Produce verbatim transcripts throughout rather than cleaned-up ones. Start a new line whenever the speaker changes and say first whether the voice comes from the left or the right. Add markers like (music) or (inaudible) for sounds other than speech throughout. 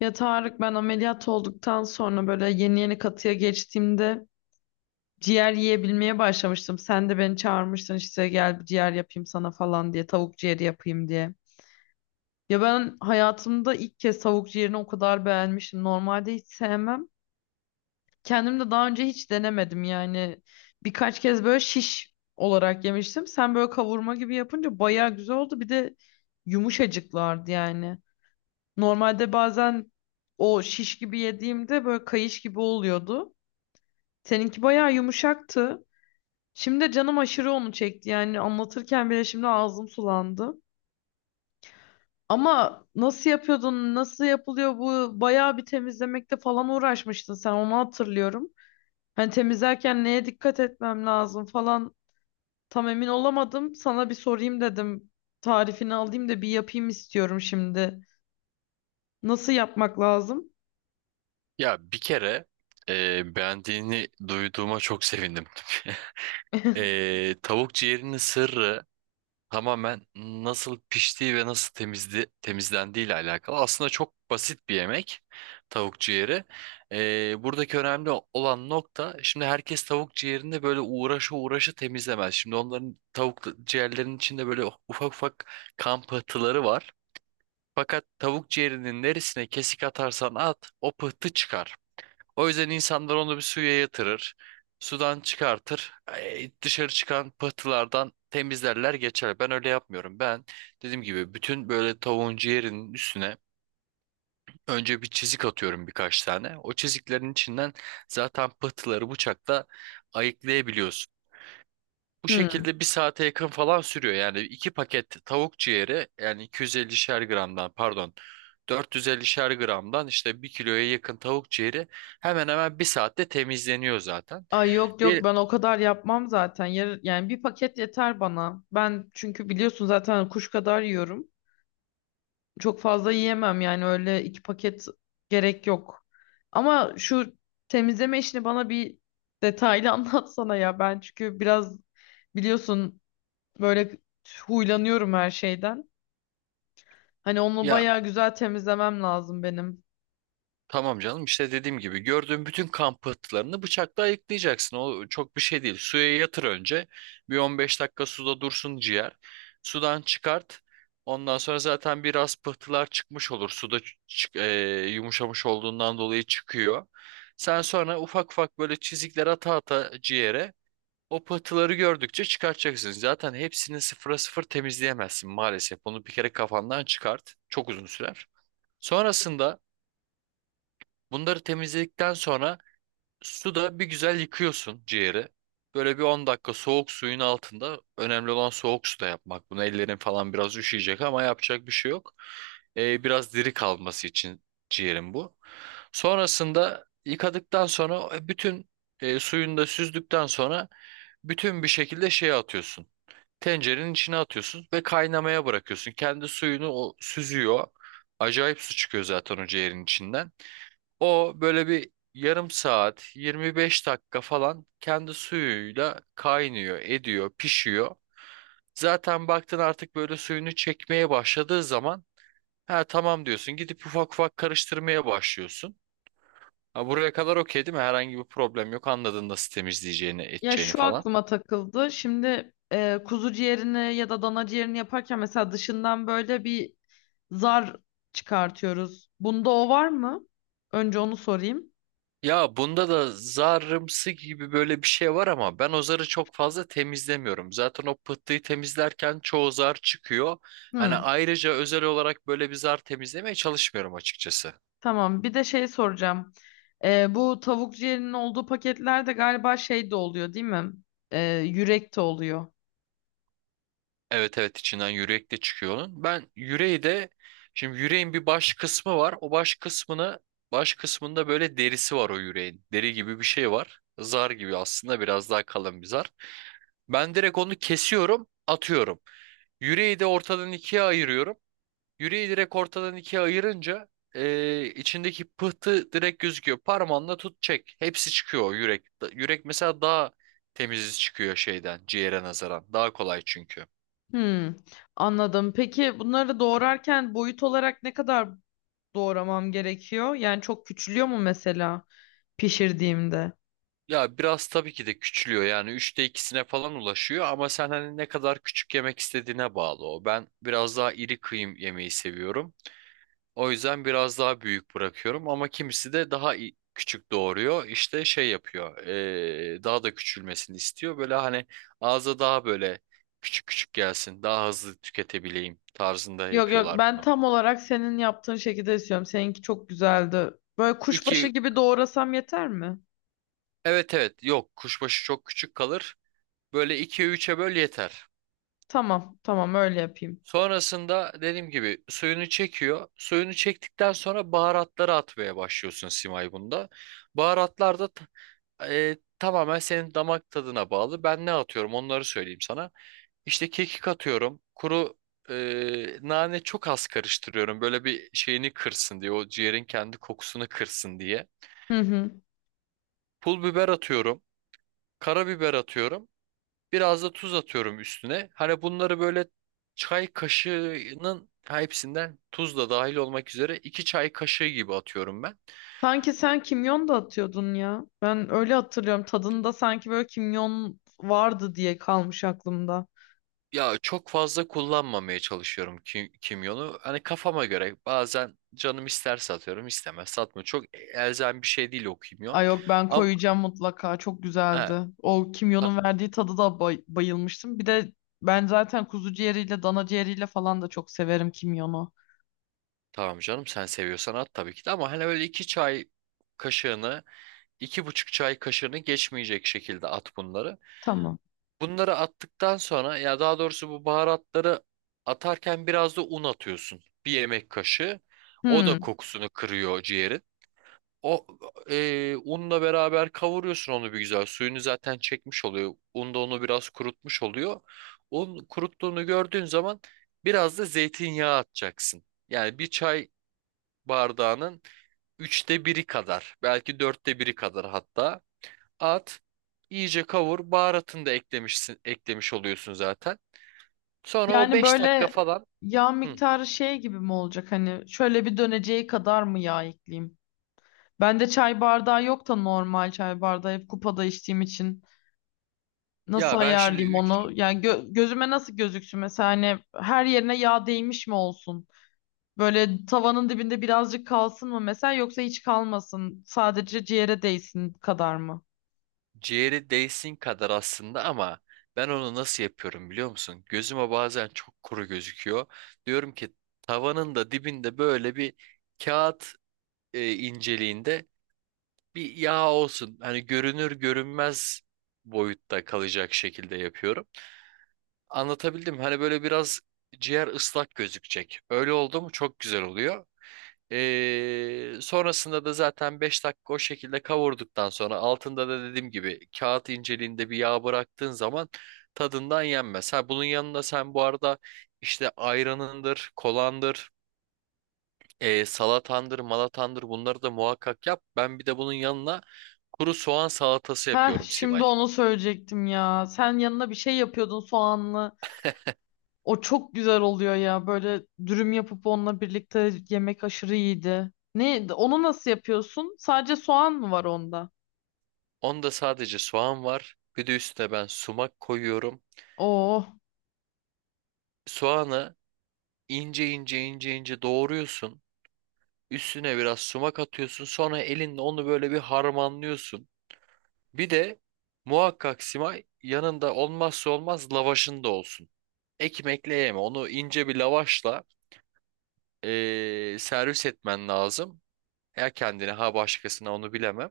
left: Ya Tarık, ben ameliyat olduktan sonra böyle yeni yeni katıya geçtiğimde ciğer yiyebilmeye başlamıştım. Sen de beni çağırmıştın, işte gel bir ciğer yapayım sana falan diye, tavuk ciğeri yapayım diye. Ya ben hayatımda ilk kez tavuk ciğerini o kadar beğenmiştim. Normalde hiç sevmem. Kendim de daha önce hiç denemedim yani. Birkaç kez böyle şiş olarak yemiştim. Sen böyle kavurma gibi yapınca bayağı güzel oldu. Bir de yumuşacıklardı yani. Normalde bazen o şiş gibi yediğimde böyle kayış gibi oluyordu. Seninki bayağı yumuşaktı. Şimdi de canım aşırı onu çekti. Yani anlatırken bile şimdi ağzım sulandı. Ama nasıl yapıyordun? Nasıl yapılıyor bu? Bayağı bir temizlemekte falan uğraşmıştın sen. Onu hatırlıyorum. Hani temizlerken neye dikkat etmem lazım falan, tam emin olamadım. Sana bir sorayım dedim. Tarifini alayım da bir yapayım istiyorum şimdi. Nasıl yapmak lazım?
right: Ya bir kere e, beğendiğini duyduğuma çok sevindim. (laughs)
left: (laughs)
right: E, tavuk ciğerinin sırrı tamamen nasıl piştiği ve nasıl temizli, temizlendiği ile alakalı. Aslında çok basit bir yemek, tavuk ciğeri. E, buradaki önemli olan nokta, şimdi herkes tavuk ciğerini böyle uğraşı uğraşı temizlemez. Şimdi onların tavuk ciğerlerinin içinde böyle ufak ufak kan pıhtıları var. Fakat tavuk ciğerinin neresine kesik atarsan at, o pıhtı çıkar. O yüzden insanlar onu bir suya yatırır. Sudan çıkartır. e, Dışarı çıkan pıhtılardan temizlerler, geçer. Ben öyle yapmıyorum. Ben dediğim gibi bütün böyle tavuğun ciğerinin üstüne önce bir çizik atıyorum, birkaç tane. O çiziklerin içinden zaten pıhtıları bıçakla ayıklayabiliyorsun. Bu
left: Hmm.
right: şekilde bir saate yakın falan sürüyor. Yani iki paket tavuk ciğeri, yani iki yüz ellişer gramdan, pardon, dört yüz ellişer gramdan, işte bir kiloya yakın tavuk ciğeri hemen hemen bir saatte temizleniyor zaten.
left: Ay, yok yok,
right: Diyelim,
left: ben o kadar yapmam zaten. Yar- yani bir paket yeter bana. Ben çünkü biliyorsun zaten kuş kadar yiyorum. Çok fazla yiyemem yani, öyle iki paket gerek yok. Ama şu temizleme işini bana bir detaylı (laughs) anlatsana ya. Ben çünkü biraz biliyorsun böyle huylanıyorum her şeyden. Hani onu
right: ya
left: bayağı güzel temizlemem lazım benim.
right: tamam canım, işte dediğim gibi gördüğün bütün kan pıhtılarını bıçakla ayıklayacaksın. O çok bir şey değil. Suya yatır önce. Bir on beş dakika suda dursun ciğer. Sudan çıkart. Ondan sonra zaten biraz pıhtılar çıkmış olur. Suda ç- çık- e, yumuşamış olduğundan dolayı çıkıyor. Sen sonra ufak ufak böyle çizikler ata ata ciğere o pıhtıları gördükçe çıkartacaksın. Zaten hepsini sıfıra sıfır temizleyemezsin maalesef. Bunu bir kere kafandan çıkart. Çok uzun sürer. Sonrasında bunları temizledikten sonra suda bir güzel yıkıyorsun ciğeri. Böyle bir on dakika soğuk suyun altında. Önemli olan soğuk suda yapmak. Bunu ellerin falan biraz üşüyecek ama yapacak bir şey yok. Ee, biraz diri kalması için ciğerin bu. Sonrasında yıkadıktan sonra e, bütün e, suyunu da süzdükten sonra bütün bir şekilde şeye atıyorsun. Tencerenin içine atıyorsun ve kaynamaya bırakıyorsun. Kendi suyunu o süzüyor. Acayip su çıkıyor zaten o ciğerin içinden. O böyle bir yarım saat, yirmi beş dakika falan kendi suyuyla kaynıyor, ediyor, pişiyor. Zaten baktın artık böyle suyunu çekmeye başladığı zaman, ha tamam, diyorsun. Gidip ufak ufak karıştırmaya başlıyorsun. Ha, buraya kadar okey değil mi? Herhangi bir problem yok. Anladın nasıl temizleyeceğini,
left: Ya
right: edeceğini
left: şu
right: falan.
left: aklıma takıldı. Şimdi e, kuzu ciğerini ya da dana ciğerini yaparken mesela dışından böyle bir zar çıkartıyoruz. Bunda o var mı? Önce onu sorayım.
right: Ya bunda da zarımsı gibi böyle bir şey var ama ben o zarı çok fazla temizlemiyorum. Zaten o pıhtıyı temizlerken çoğu zar çıkıyor. Hani
left: Hı,
right: ayrıca özel olarak böyle bir zar temizlemeye çalışmıyorum açıkçası.
left: tamam. Bir de şey soracağım. Ee, bu tavuk ciğerinin olduğu paketlerde galiba şey de oluyor, değil mi? Ee, yürek de oluyor.
right: Evet evet, içinden yürek de çıkıyor onun. Ben yüreği de, şimdi yüreğin bir baş kısmı var. O baş kısmını, baş kısmında böyle derisi var o yüreğin. Deri gibi bir şey var. Zar gibi, aslında biraz daha kalın bir zar. Ben direkt onu kesiyorum, atıyorum. Yüreği de ortadan ikiye ayırıyorum. Yüreği direkt ortadan ikiye ayırınca eee, içindeki pıhtı direkt gözüküyor. Parmağınla tut, çek. Hepsi çıkıyor o yürek. Da- Yürek mesela daha temiz çıkıyor şeyden, ciğere nazaran. Daha kolay çünkü.
left: Hmm, anladım. Peki bunları doğrarken boyut olarak ne kadar doğramam gerekiyor? Yani çok küçülüyor mu mesela pişirdiğimde?
right: Ya biraz tabii ki de küçülüyor yani üçte ikisine falan ulaşıyor ama sen hani ne kadar küçük yemek istediğine bağlı o. Ben biraz daha iri kıyım yemeyi seviyorum. O yüzden biraz daha büyük bırakıyorum ama kimisi de daha i- küçük doğuruyor. İşte şey yapıyor. eee, daha da küçülmesini istiyor. Böyle hani ağza daha böyle küçük küçük gelsin. Daha hızlı tüketebileyim tarzında
left: Yok yok,
right: yapıyorlar
left: ben
right: bunu.
left: tam olarak senin yaptığın şekilde istiyorum. Seninki çok güzeldi. Böyle
right: iki,
left: kuşbaşı gibi doğrasam yeter mi?
right: evet evet, yok kuşbaşı çok küçük kalır. Böyle ikiye üç'e böl, yeter.
left: Tamam tamam, öyle yapayım.
right: Sonrasında dediğim gibi suyunu çekiyor. Suyunu çektikten sonra baharatları atmaya başlıyorsun Simay, bunda. Baharatlar da t- e, tamamen senin damak tadına bağlı. Ben ne atıyorum onları söyleyeyim sana. İşte kekik atıyorum. Kuru e, nane çok az karıştırıyorum. Böyle bir şeyini kırsın diye. O ciğerin kendi kokusunu kırsın diye.
left: Hı hı.
right: Pul biber atıyorum. Karabiber atıyorum. Biraz da tuz atıyorum üstüne. Hani bunları böyle çay kaşığının hepsinden, tuz da dahil olmak üzere, iki çay kaşığı gibi atıyorum ben.
left: Sanki sen kimyon da atıyordun ya. Ben öyle hatırlıyorum. Tadında sanki böyle kimyon vardı diye kalmış aklımda.
right: Ya çok fazla kullanmamaya çalışıyorum kim, kimyonu. Hani kafama göre bazen canım isterse atıyorum, istemez satmıyor. Çok elzem bir şey değil o kimyon.
left: Ay yok, ben
right: Ama
left: koyacağım mutlaka. Çok
right: he,
left: güzeldi. O
right: ta-
left: kimyonun verdiği tadı da bay- bayılmıştım. Bir de ben zaten kuzu ciğeriyle dana ciğeriyle falan da çok severim kimyonu.
right: tamam canım, sen seviyorsan at tabii ki de ama hani öyle iki çay kaşığını, iki buçuk çay kaşığını geçmeyecek şekilde at bunları.
left: Tamam.
right: Bunları attıktan sonra, ya daha doğrusu bu baharatları atarken biraz da un atıyorsun. Bir yemek kaşığı. O da
left: Hmm.
right: kokusunu kırıyor ciğerin. O e, unla beraber kavuruyorsun onu bir güzel. Suyunu zaten çekmiş oluyor. Un da onu biraz kurutmuş oluyor. Un kuruttuğunu gördüğün zaman biraz da zeytinyağı atacaksın. Yani bir çay bardağının üçte biri kadar, belki dörtte biri kadar hatta, at, iyice kavur. Baharatını da eklemişsin, eklemiş oluyorsun zaten. Sonra o
left: Yani
right: beş dakika
left: böyle
right: falan.
left: yağ
right: Hı.
left: miktarı şey gibi mi olacak, hani şöyle bir döneceği kadar mı yağ ekleyeyim? Bende çay bardağı yok da, normal çay bardağı hep kupada içtiğim için nasıl
right: Ya ben şimdi
left: ayarlayayım
right: üç
left: onu? Yani gö- gözüme nasıl gözüksün mesela, hani her yerine yağ değmiş mi olsun? Böyle tavanın dibinde birazcık kalsın mı mesela, yoksa hiç kalmasın sadece ciğere değsin kadar mı?
right: ciğeri değsin kadar aslında ama ben onu nasıl yapıyorum biliyor musun? Gözüme bazen çok kuru gözüküyor. Diyorum ki, tavanın da dibinde böyle bir kağıt e, inceliğinde bir yağ olsun. Hani görünür görünmez boyutta kalacak şekilde yapıyorum. Anlatabildim. Hani böyle biraz ciğer ıslak gözükecek. Öyle oldu mu çok güzel oluyor. Ee, sonrasında da zaten beş dakika o şekilde kavurduktan sonra altında da dediğim gibi kağıt inceliğinde bir yağ bıraktığın zaman tadından yenmez. Ha, bunun yanında sen bu arada işte ayranındır, kolandır, ee, salatandır, malatandır, bunları da muhakkak yap. Ben bir de bunun yanına kuru soğan salatası
left: Heh,
right: yapıyorum,
left: şimdi
right: Simay.
left: onu söyleyecektim ya. Sen yanına bir şey yapıyordun, soğanlı. O çok güzel oluyor ya. Böyle dürüm yapıp onunla birlikte yemek aşırı iyiydi. Ne, onu nasıl yapıyorsun? Sadece soğan mı var onda?
right: Onda sadece soğan var. Bir de üstüne ben sumak koyuyorum.
left: Oh,
right: Soğanı ince ince ince ince doğruyorsun. Üstüne biraz sumak atıyorsun. Sonra elinle onu böyle bir harmanlıyorsun. Bir de muhakkak, Simay, yanında olmazsa olmaz lavaşın da olsun. Ekmekle yeme. Onu ince bir lavaşla eee, servis etmen lazım. Ya kendine, ha başkasına, onu bilemem.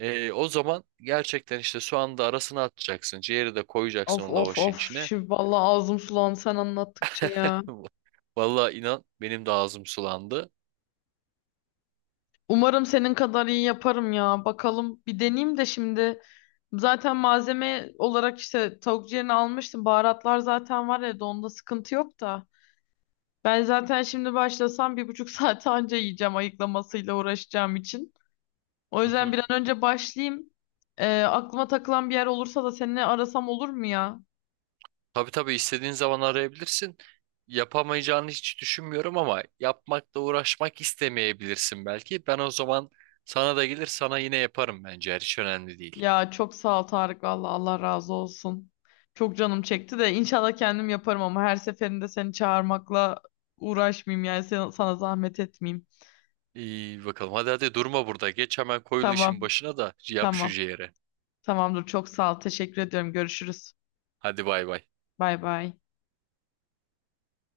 right: Ee, o zaman gerçekten işte soğanı da arasına atacaksın. Ciğeri de koyacaksın
left: of
right: o
left: of
right: lavaşın
left: of.
right: içine.
left: Şimdi vallahi ağzım sulandı sen anlattıkça ya.
right: (laughs) Vallahi inan benim de ağzım sulandı.
left: Umarım senin kadar iyi yaparım ya. Bakalım bir deneyeyim de şimdi. Zaten malzeme olarak işte tavuk ciğerini almıştım. Baharatlar zaten var evde, onda sıkıntı yok da. Ben zaten şimdi başlasam bir buçuk (laughs) saate anca yiyeceğim, ayıklamasıyla uğraşacağım için. O
right: Hı
left: yüzden
right: hı.
left: bir an önce başlayayım. Ee, aklıma takılan bir yer olursa da seninle arasam olur mu ya?
right: Tabii tabii, istediğin zaman arayabilirsin. Yapamayacağını hiç düşünmüyorum ama yapmakla uğraşmak istemeyebilirsin belki. Ben o zaman sana da gelir, sana yine yaparım bence. Hiç önemli değil.
left: Ya çok sağ ol Tarık, valla Allah razı olsun. Çok canım çekti de inşallah kendim yaparım, ama her seferinde seni çağırmakla uğraşmayayım yani, sen- sana zahmet etmeyeyim.
right: İyi bakalım. Hadi hadi, durma burada. Geç hemen koyul
left: Tamam
right: işin başına da yap şu
left: tamam,
right: ciğeri.
left: tamamdır, çok sağ ol, teşekkür ediyorum, görüşürüz.
right: Hadi, bay bay.
left: Bay bay.